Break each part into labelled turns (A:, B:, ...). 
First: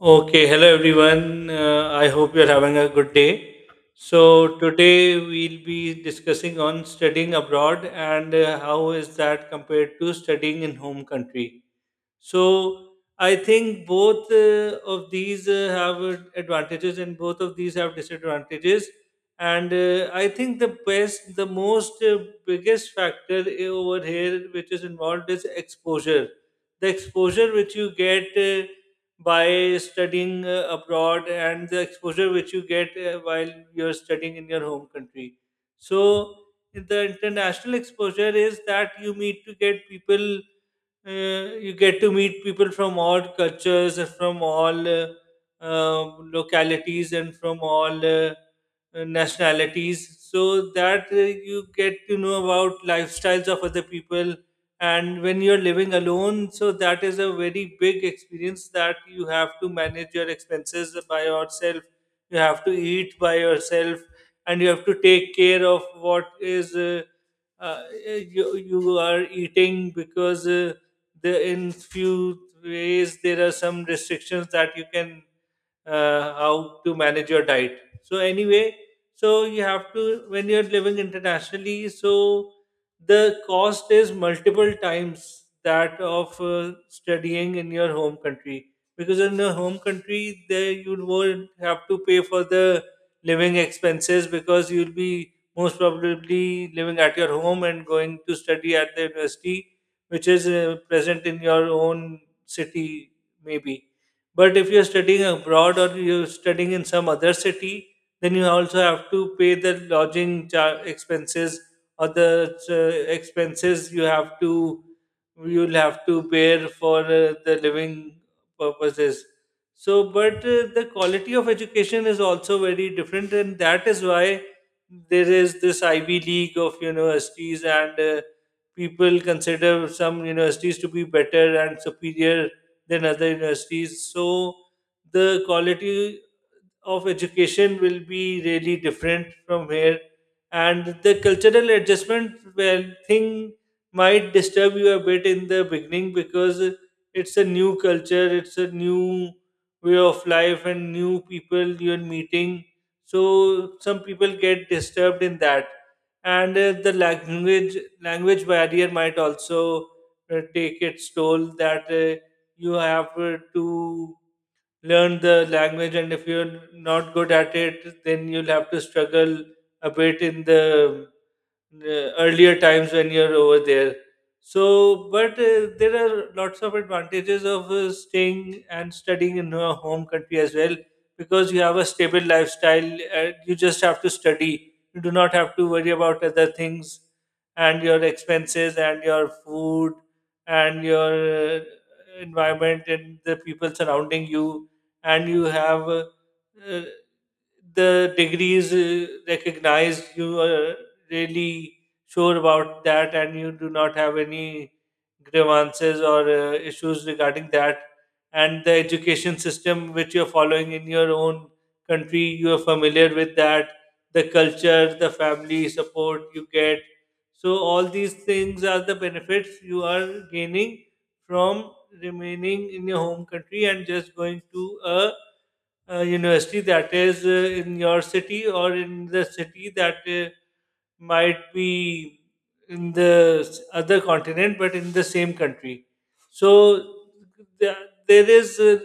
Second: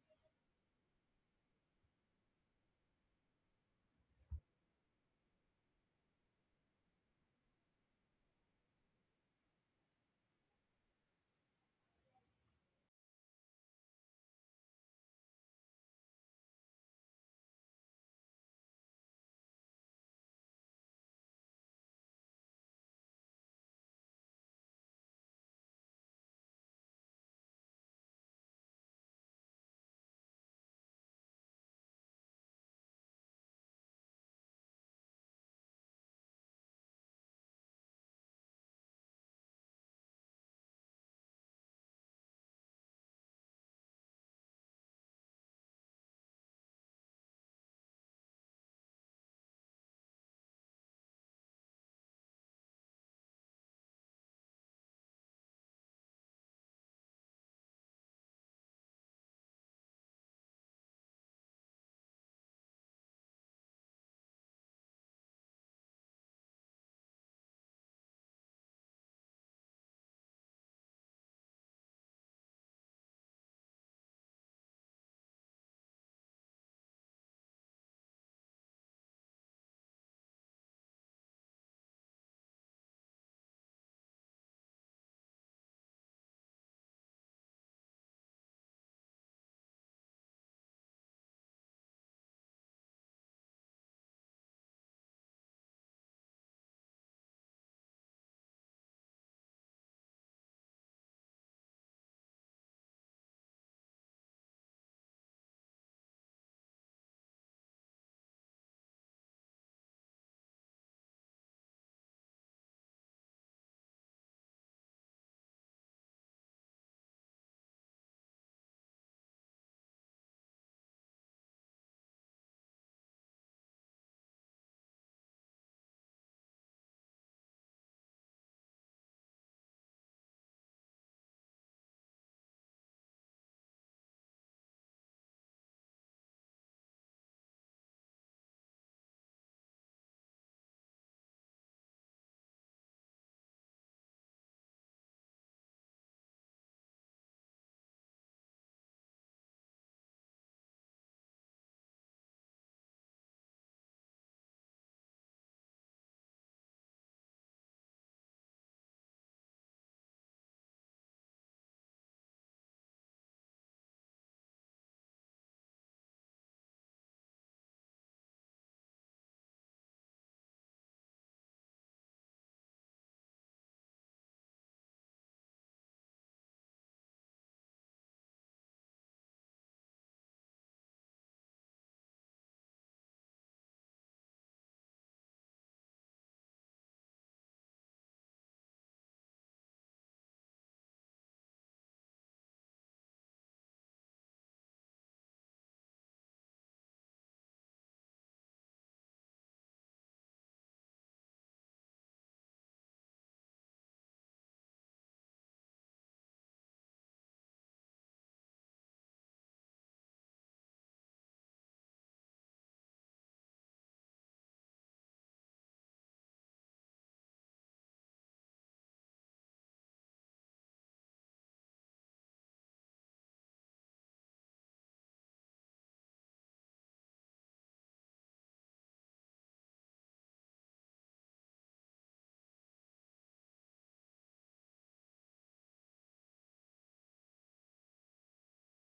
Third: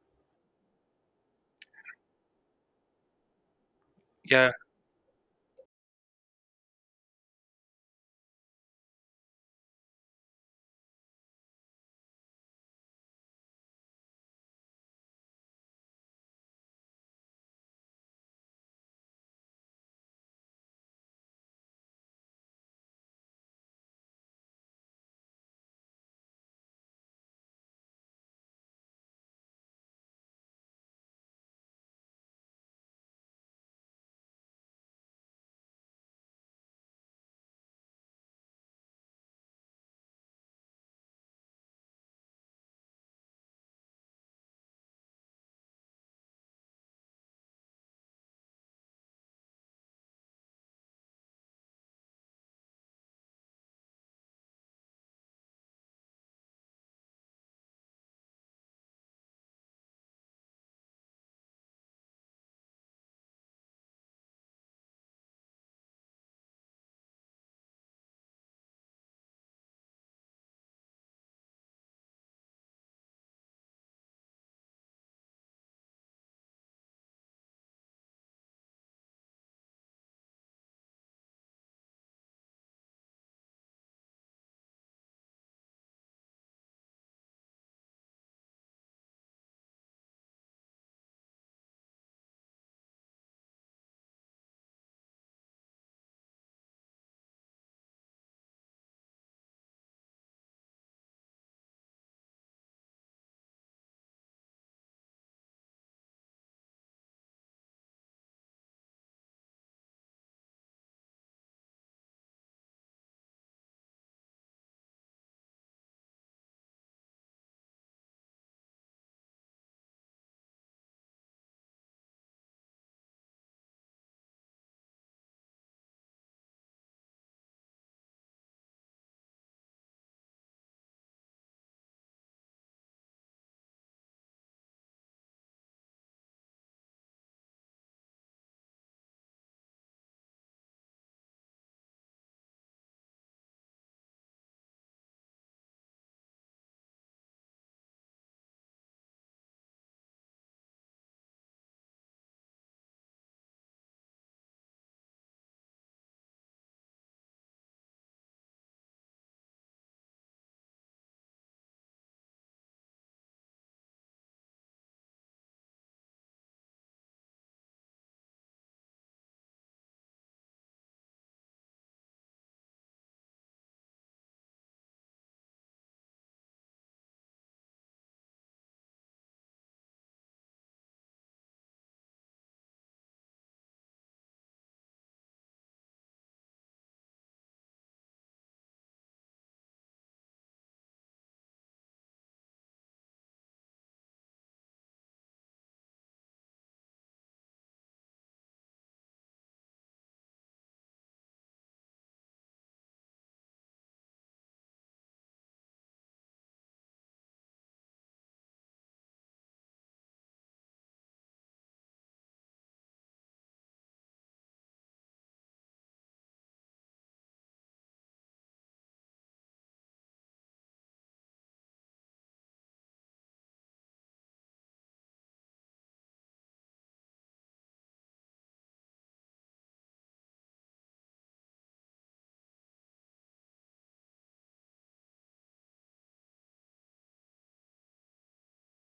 A: Okay, hello everyone. I hope you're having a good day. So,
B: Yeah,
A: today we'll be discussing on studying abroad and how is that compared to studying in home country. So I think both of these have advantages, and both of these have disadvantages. And I think the best, the most biggest factor over here which is involved is exposure. The exposure which you get by studying abroad, and the exposure which you get while you're studying in your home country. So the international exposure is that you need to get people, you get to meet people from all cultures and from all uh, localities and from all nationalities, so that you get to know about lifestyles of other people. And when you're living alone, so that is a very big experience, that you have to manage your expenses by yourself, you have to eat by yourself, and you have to take care of what is you are eating. Because the in few ways there are some restrictions that you can, how to manage your diet. So anyway, so you have to, when you're living internationally, so the cost is multiple times that of studying in your home country. Because in your home country there you won't have to pay for the living expenses, because you'll be most probably living at your home and going to study at the university which is present in your own city, maybe. But if you're studying abroad or you're studying in some other city, then you also have to pay the expenses, or the expenses you have to, you'll have to bear for the living purposes. So but the quality of education is also very different, and that is why there is this Ivy League of universities, and people consider some universities to be better and superior than other universities. So the quality of education will be really different from here. And the cultural adjustment well thing might disturb you a bit in the beginning, because it's a new culture, it's a new way of life, and new people you're meeting, so some people get disturbed in that. And the language barrier might also take its toll, that you have to learn the language, and if you're not good at it then you'll have to struggle a bit in the earlier times when you're over there. So, but there are lots of advantages of staying and studying in your home country as well, because you have a stable lifestyle. You just have to study. You do not have to worry about other things, and your expenses and your food and your environment and the people surrounding you. And you have uh, the degrees recognized. You are really sure about that, and you do not have any grievances or issues regarding that. And the education system which you're following in your own country, you are familiar with that, the culture, the family support you get. So all these things are the benefits you are gaining from remaining in your home country and just going to a university that is in your city, or in the city that might be in the other continent but in the same country. So th- there is,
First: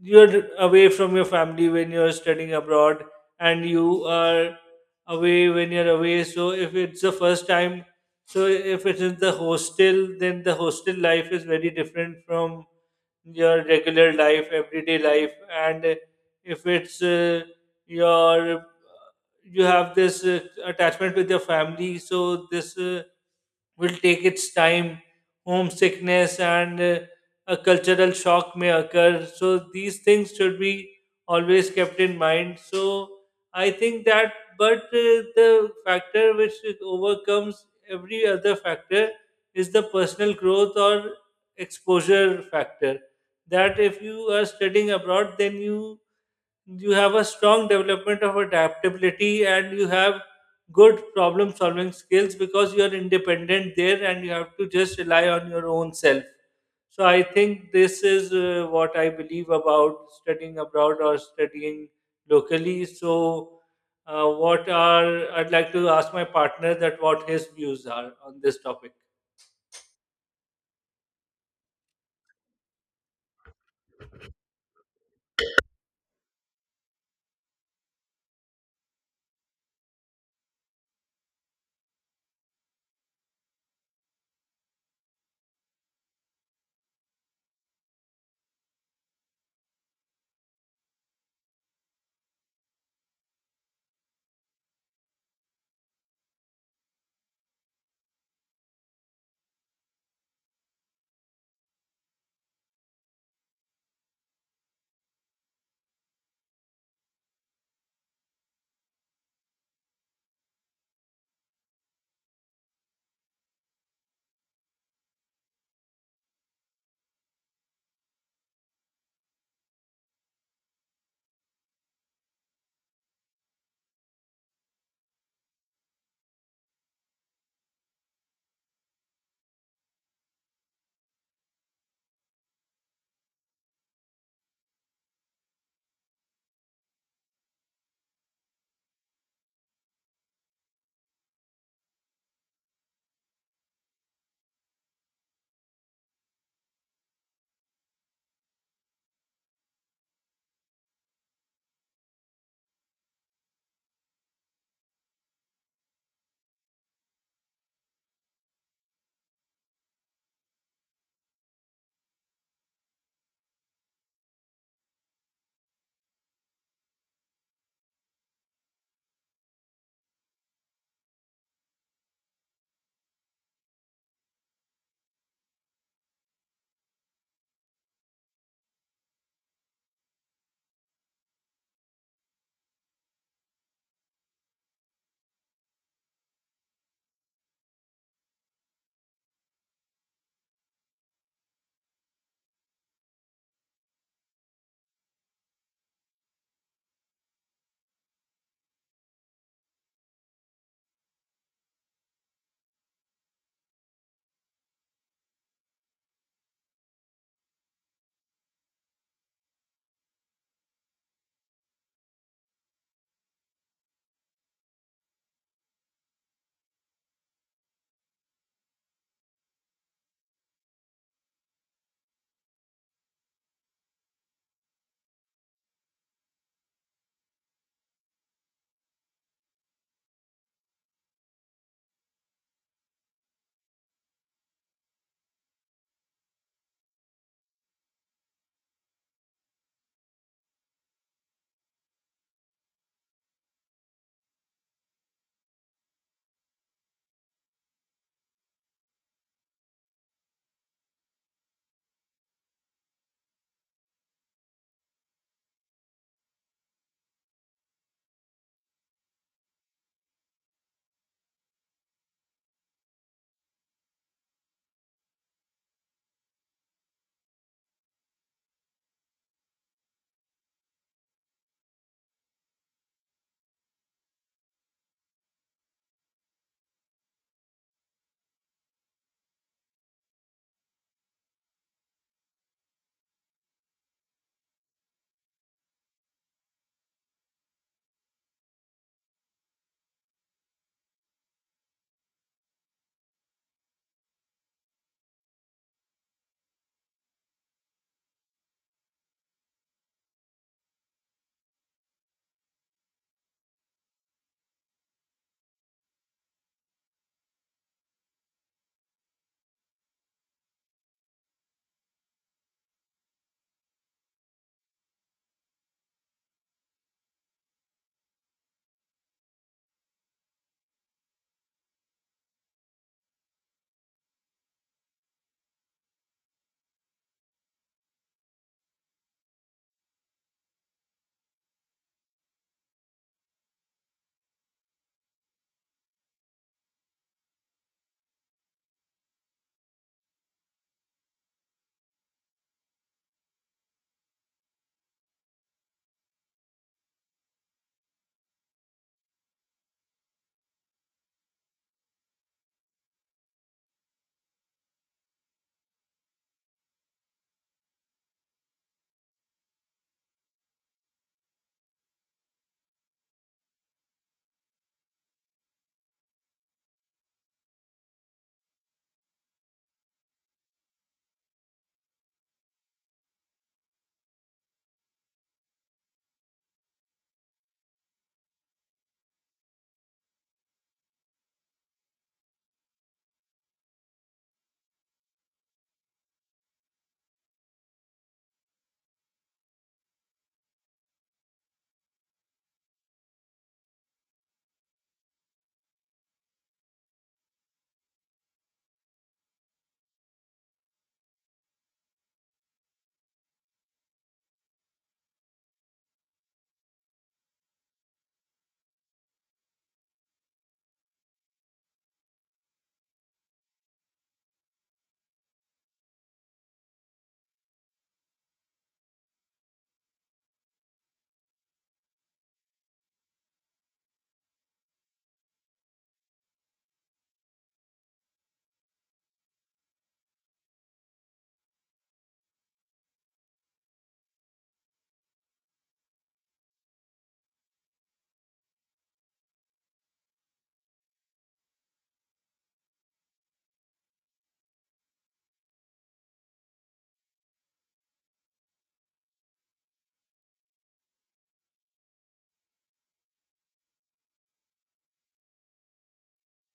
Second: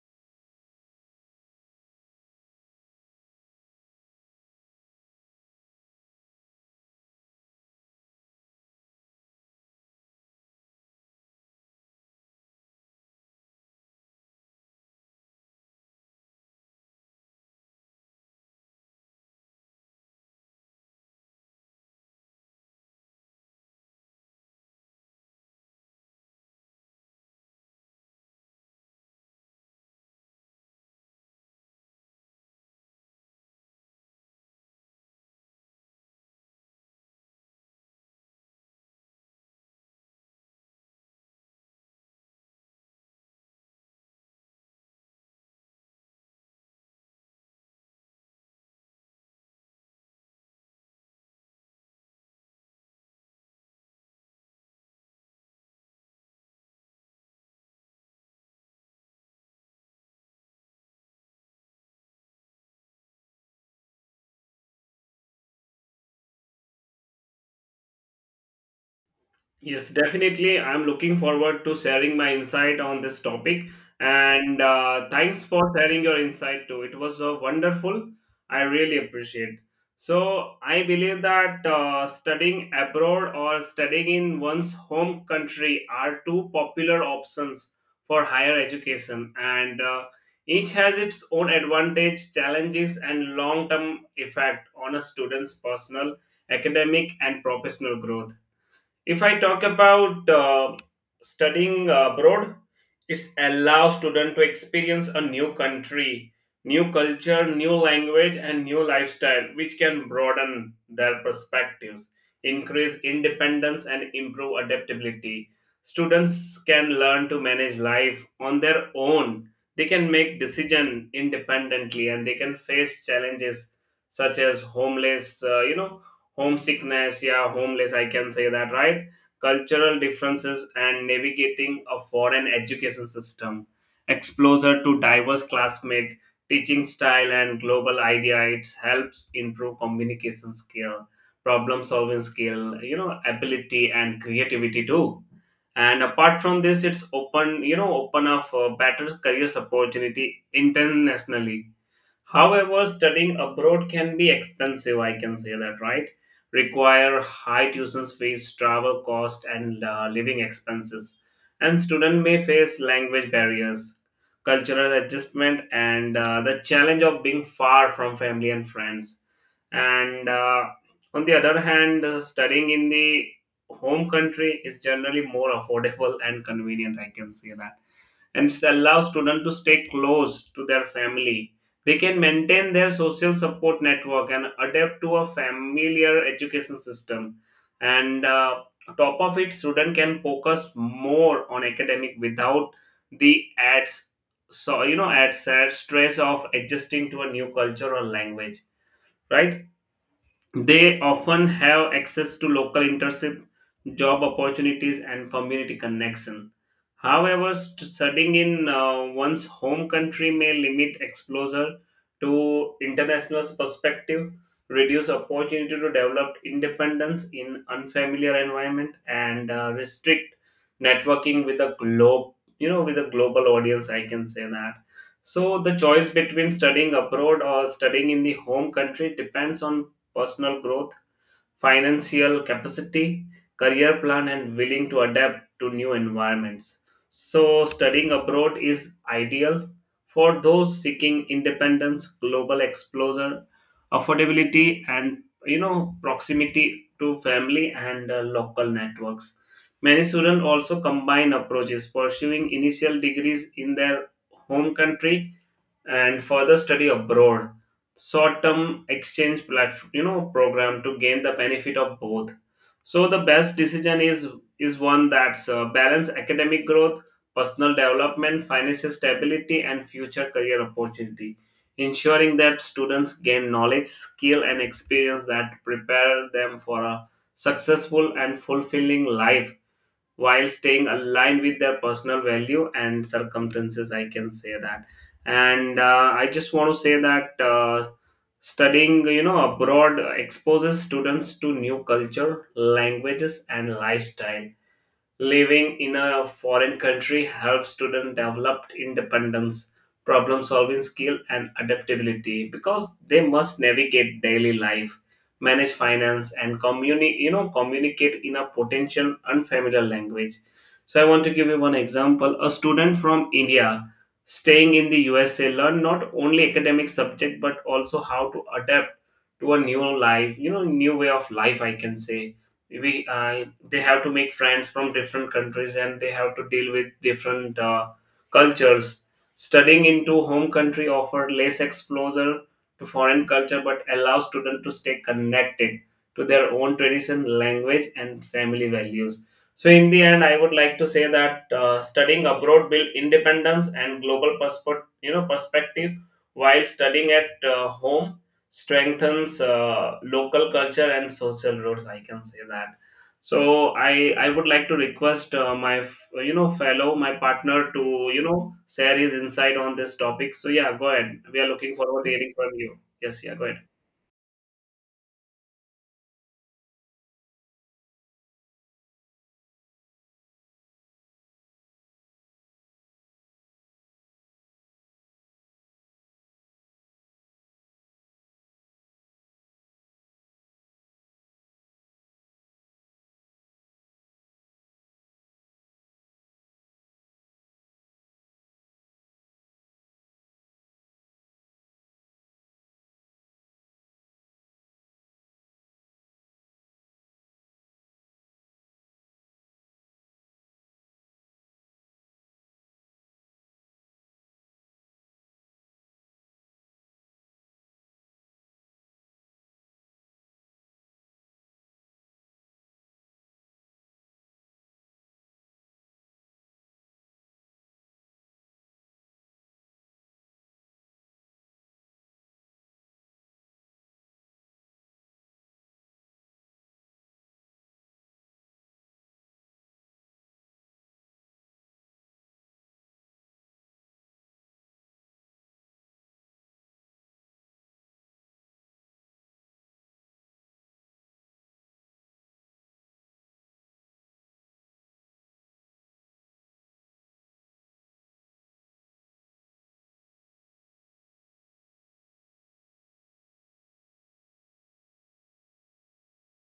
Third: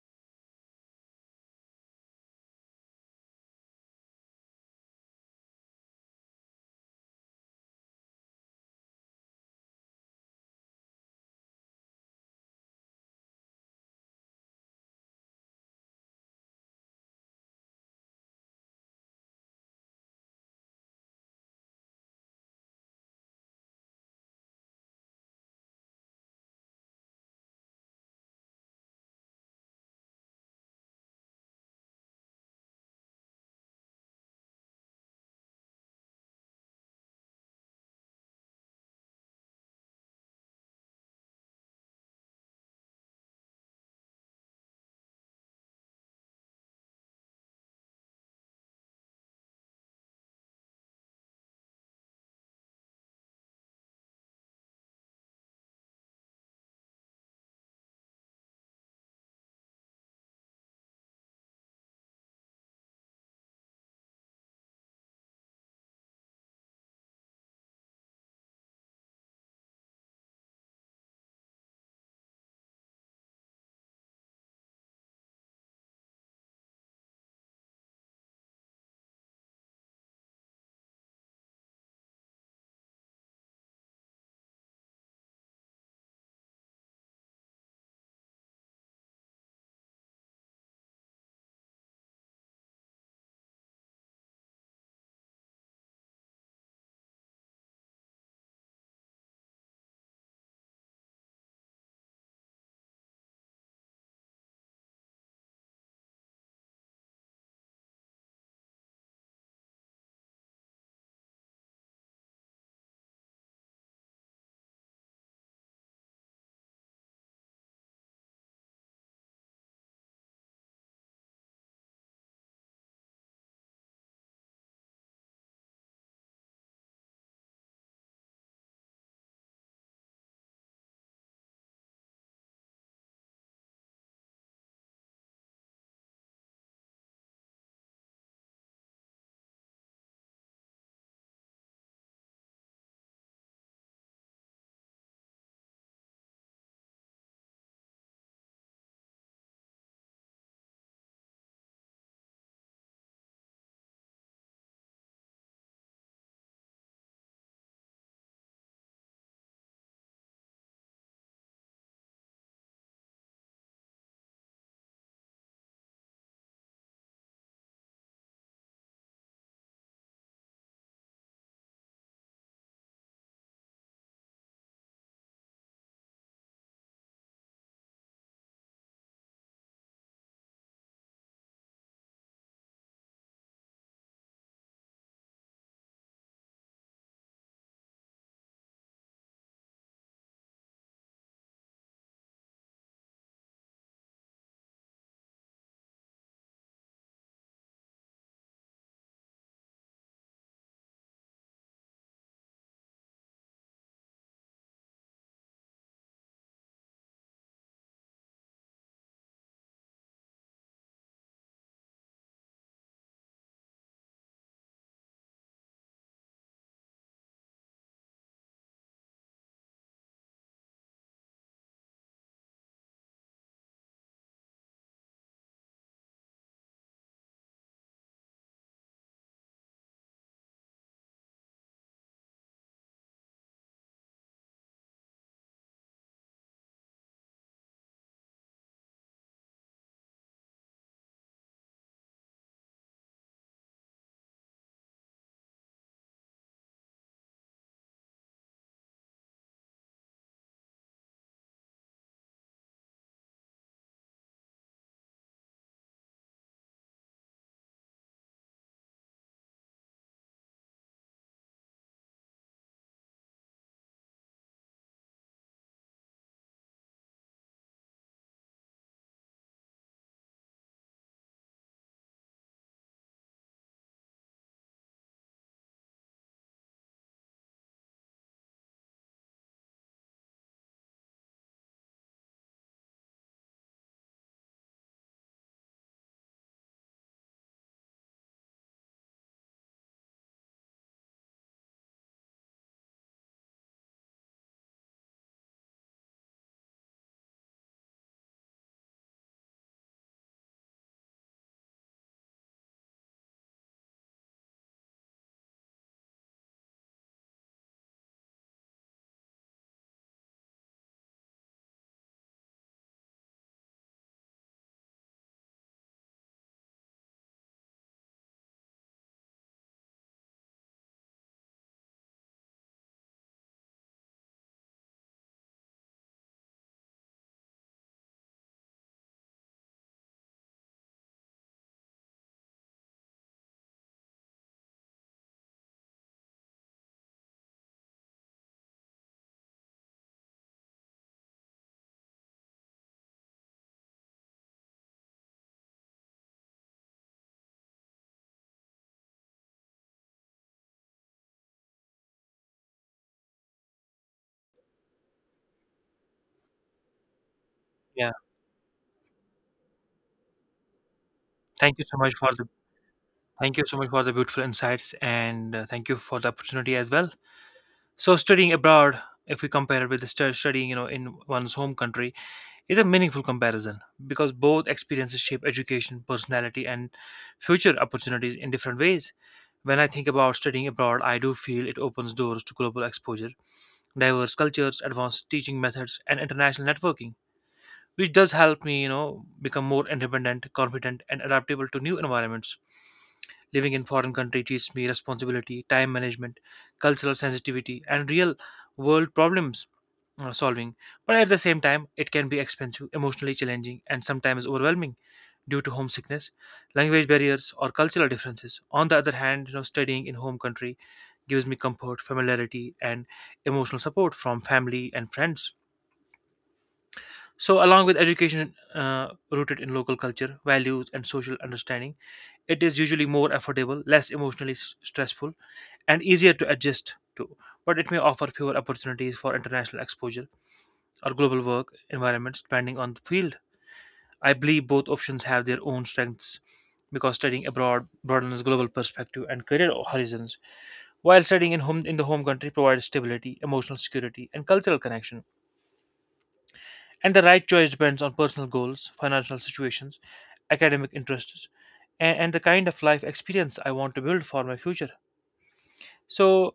A: you're away from your family when you're studying abroad, and you are away when you're away. So if it's the first time, so if it's in the hostel, then the hostel life is very different from your regular life, everyday life. And if it's your, you have this attachment with your family, so this will take its time. Homesickness and a cultural shock may occur, so these things should be always kept in mind. So I think that, but the factor which it overcomes every other factor is the personal growth or exposure factor. That if you are studying abroad, then you have a strong development of adaptability and you have good problem solving skills, because you are independent there and you have to just rely on your own self. So I think this is what I believe about studying abroad or studying locally. So what are I'd like to ask my partner that what his views are on this topic.
C: Yes, definitely. I'm looking forward to sharing my insight on this topic. And thanks for sharing your insight too. It was wonderful. I really appreciate. So I believe that studying abroad or studying in one's home country are two popular options for higher education, and each has its own advantage, challenges, and long-term effect on a student's personal, academic, and professional growth. If I talk about studying abroad, it allows students to experience a new country, new culture, new language, and new lifestyle, which can broaden their perspectives, increase independence, and improve adaptability. Students can learn to manage life on their own. They can make decision independently, and they can face challenges such as homeless, homesickness, yeah, homeless, I can say that, right? Cultural differences and navigating a foreign education system, exposure to diverse classmates, teaching style and global idea. It helps improve communication skill, problem solving skill, ability and creativity too. And apart from this, it's open you know open up for better careers opportunity internationally. However, studying abroad can be expensive, I can say that, right? Require high tuition fees, travel cost, and living expenses. And students may face language barriers, cultural adjustment, and the challenge of being far from family and friends. And On the other hand, studying in the home country is generally more affordable and convenient, I can say that, and allow students to stay close to their family. They can maintain their social support network and adapt to a familiar education system. And Top of it, student can focus more on academic without the adds so you know adds stress of adjusting to a new culture or language, right? They often have access to local internship, job opportunities, and community connection. However, studying in one's home country may limit exposure to international perspective, reduce opportunity to develop independence in unfamiliar environment, and restrict networking with a globe. You know, with a global audience, I can say that. So the choice between studying abroad or studying in the home country depends on personal growth, financial capacity, career plan, and willing to adapt to new environments. So, studying abroad is ideal for those seeking independence, global exposure, affordability, and proximity to family and local networks. Many students also combine approaches, pursuing initial degrees in their home country and further study abroad, short-term exchange platform you know program to gain the benefit of both. So the best decision is one that's balance academic growth, personal development, financial stability and future career opportunity, ensuring that students gain knowledge skill and experience that prepare them for a successful and fulfilling life while staying aligned with their personal value and circumstances, I can say that. And I just want to say that studying abroad exposes students to new culture, languages and lifestyle. Living in a foreign country helps students develop independence, problem solving skill, and adaptability because they must navigate daily life, manage finance, and communicate in a potential unfamiliar language. So, I want to give you one example. A student from India staying in the USA learn not only academic subject but also how to adapt to a new life, you know, new way of life, I can say. We they have to make friends from different countries and they have to deal with different cultures. Studying into home country offer less exposure to foreign culture but allows students to stay connected to their own tradition, language and family values. So in the end, I would like to say that studying abroad build independence and global perspective you know perspective, while studying at home strengthens local culture and social roots, I can say that. So I would like to request my fellow, my partner, to
B: yeah.
C: share his insight on this topic. So yeah, go ahead, we are looking
B: Thank you so
C: forward to
B: much for
C: hearing
B: the
C: from you. Yes, yeah, go ahead.
B: beautiful insights, and thank you for the opportunity as well. So, studying abroad, if we compare it with the studying, you know, in one's home country, is a meaningful comparison because both experiences shape education, personality, and future opportunities in different ways. When I think about studying abroad, I do feel it opens doors to global exposure, diverse cultures, advanced teaching methods, and international networking, which does help me, you know, become more independent, confident, and adaptable to new environments. Living in foreign country teaches me responsibility, time management, cultural sensitivity, and real world problems solving. But at the same time, it can be expensive, emotionally challenging, and sometimes overwhelming due to homesickness, language barriers, or cultural differences. On the other hand, you know, studying in home country gives me comfort, familiarity, and emotional support from family and friends. So, along with education rooted in local culture, values, and social understanding, it is usually more affordable, less emotionally stressful, and easier to adjust to, but it may offer fewer opportunities for international exposure or global work environments depending on the field. I believe both options have their own strengths because studying abroad broadens global perspective and career horizons, while studying in the home country provides stability, emotional security, and cultural connection. And the right choice depends on personal goals, financial situations, academic interests, and the kind of life experience I want to build for my future. So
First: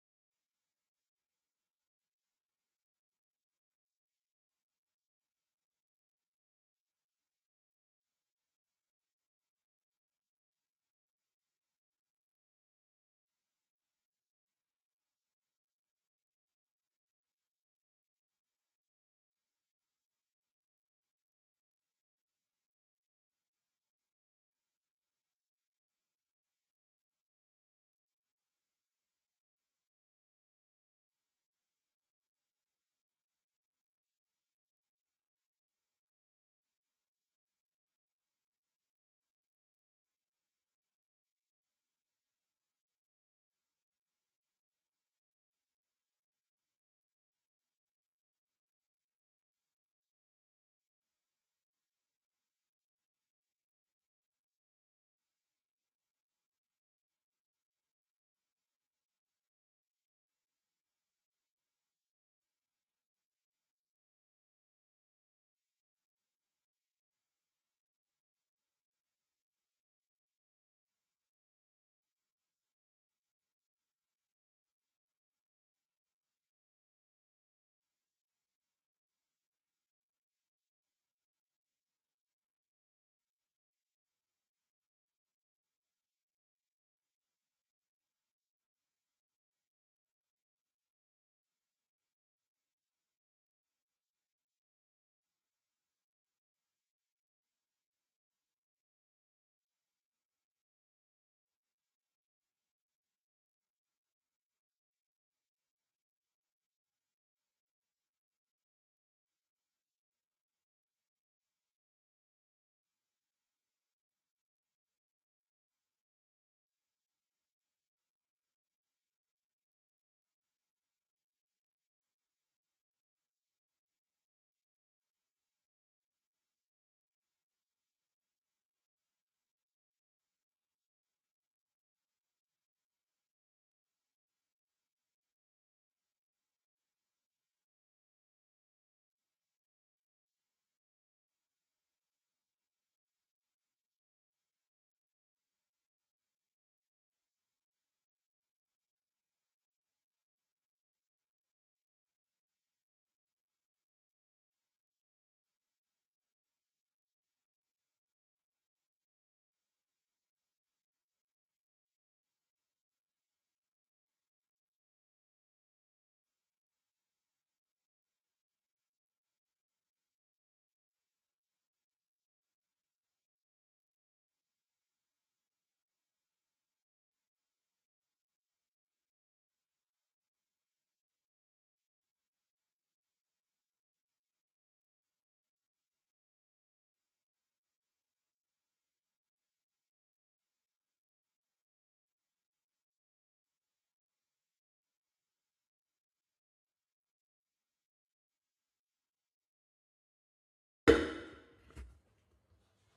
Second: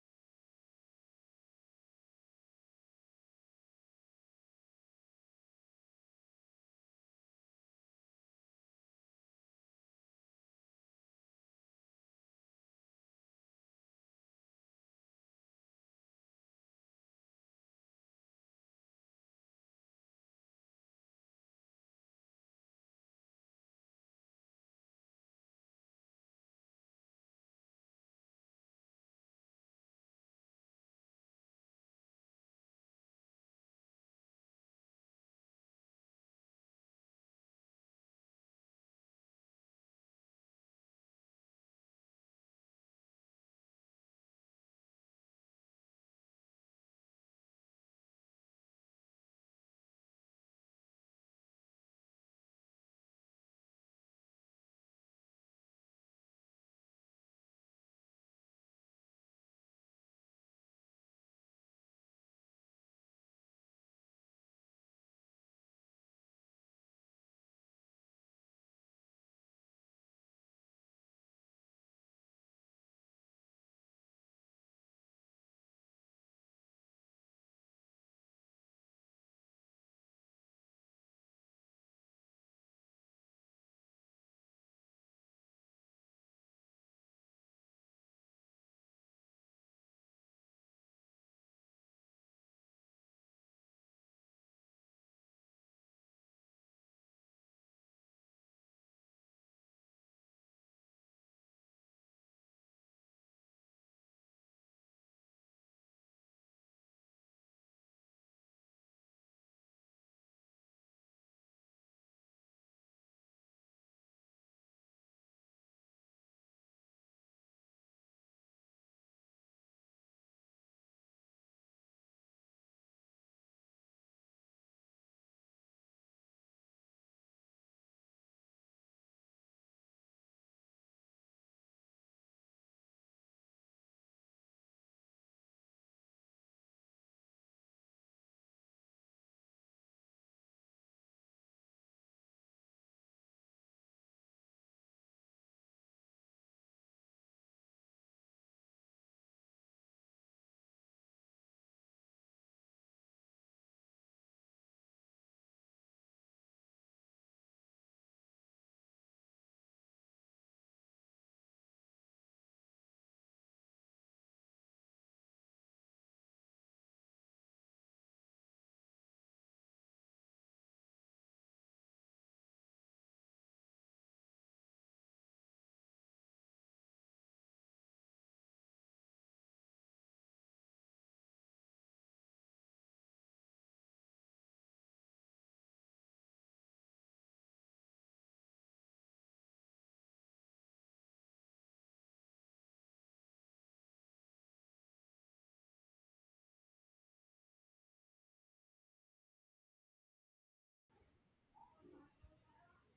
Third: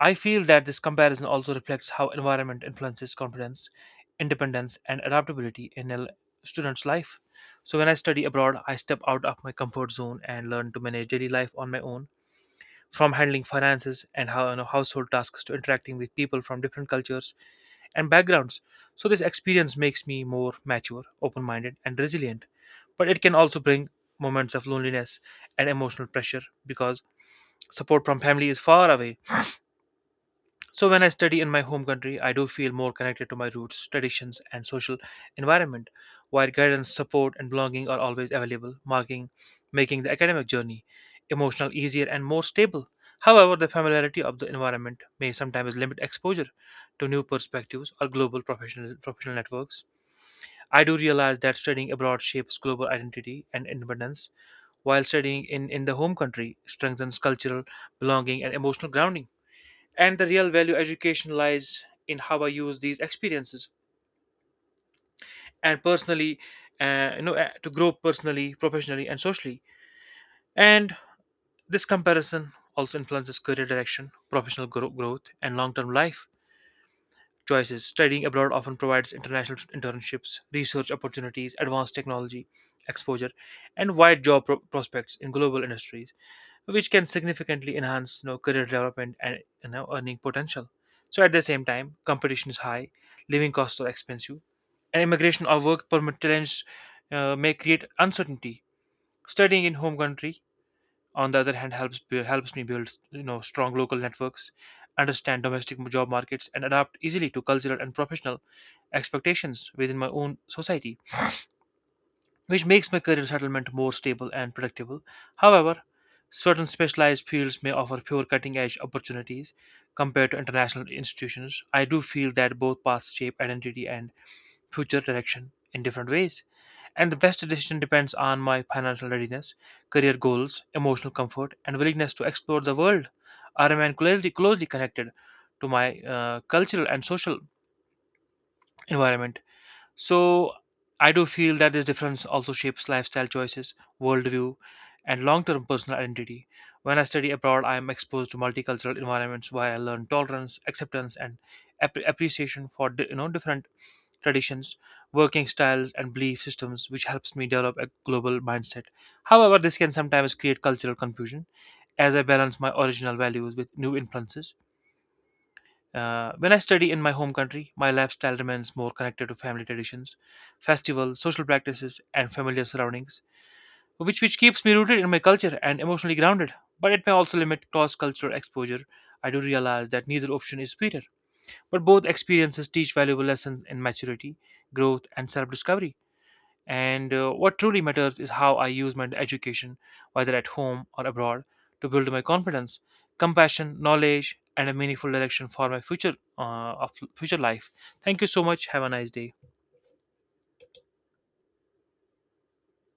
B: I feel that this comparison also reflects how environment influences confidence, independence, and adaptability in a student's life. So, when I study abroad, I step out of my comfort zone and learn to manage daily life on my own, from handling finances and how, you know, household tasks to interacting with people from different cultures and backgrounds. So, this experience makes me more mature, open minded, and resilient. But it can also bring moments of loneliness and emotional pressure because support from family is far away. So when I study in my home country, I do feel more connected to my roots, traditions, and social environment, while guidance, support, and belonging are always available, marking making the academic journey emotional, easier, and more stable. However, the familiarity of the environment may sometimes limit exposure to new perspectives or global professional networks. I do realize that studying abroad shapes global identity and independence, while studying in the home country strengthens cultural belonging and emotional grounding, and the real value education lies in how I use these experiences and personally you know to grow personally, professionally, and socially. And this comparison also influences career direction, professional growth, and long-term life choices. Studying abroad often provides international internships, research opportunities, advanced technology exposure, and wide job prospects in global industries, which can significantly enhance, you know, career development and, you know, earning potential. So at the same time, competition is high, living costs are expensive, and immigration or work permit challenges may create uncertainty. Studying in home country, on the other hand, helps me build, you know, strong local networks, understand domestic job markets, and adapt easily to cultural and professional expectations within my own society, which makes my career settlement more stable and predictable. However, certain specialized fields may offer fewer cutting edge opportunities compared to international institutions. I do feel that both paths shape identity and future direction in different ways, and the best decision depends on my financial readiness, career goals, emotional comfort, and willingness to explore the world. I remain closely connected to my cultural and social environment. So I do feel that this difference also shapes lifestyle choices, worldview, and long term personal identity. When I study abroad, I am exposed to multicultural environments where I learn tolerance, acceptance, and appreciation for you know, different traditions, working styles, and belief systems, which helps me develop a global mindset. However, this can sometimes create cultural confusion as I balance my original values with new influences. When I study in my home country, my lifestyle remains more connected to family traditions, festivals, social practices, and familiar surroundings, which keeps me rooted in my culture and emotionally grounded. But it may also limit cross cultural exposure. I do realize that neither option is superior, but both experiences teach valuable lessons in maturity, growth, and self discovery. And what truly matters is how I use my education, whether at home or abroad, to build my confidence, compassion, knowledge, and a meaningful direction for my future life. Thank you so much. Have a nice day.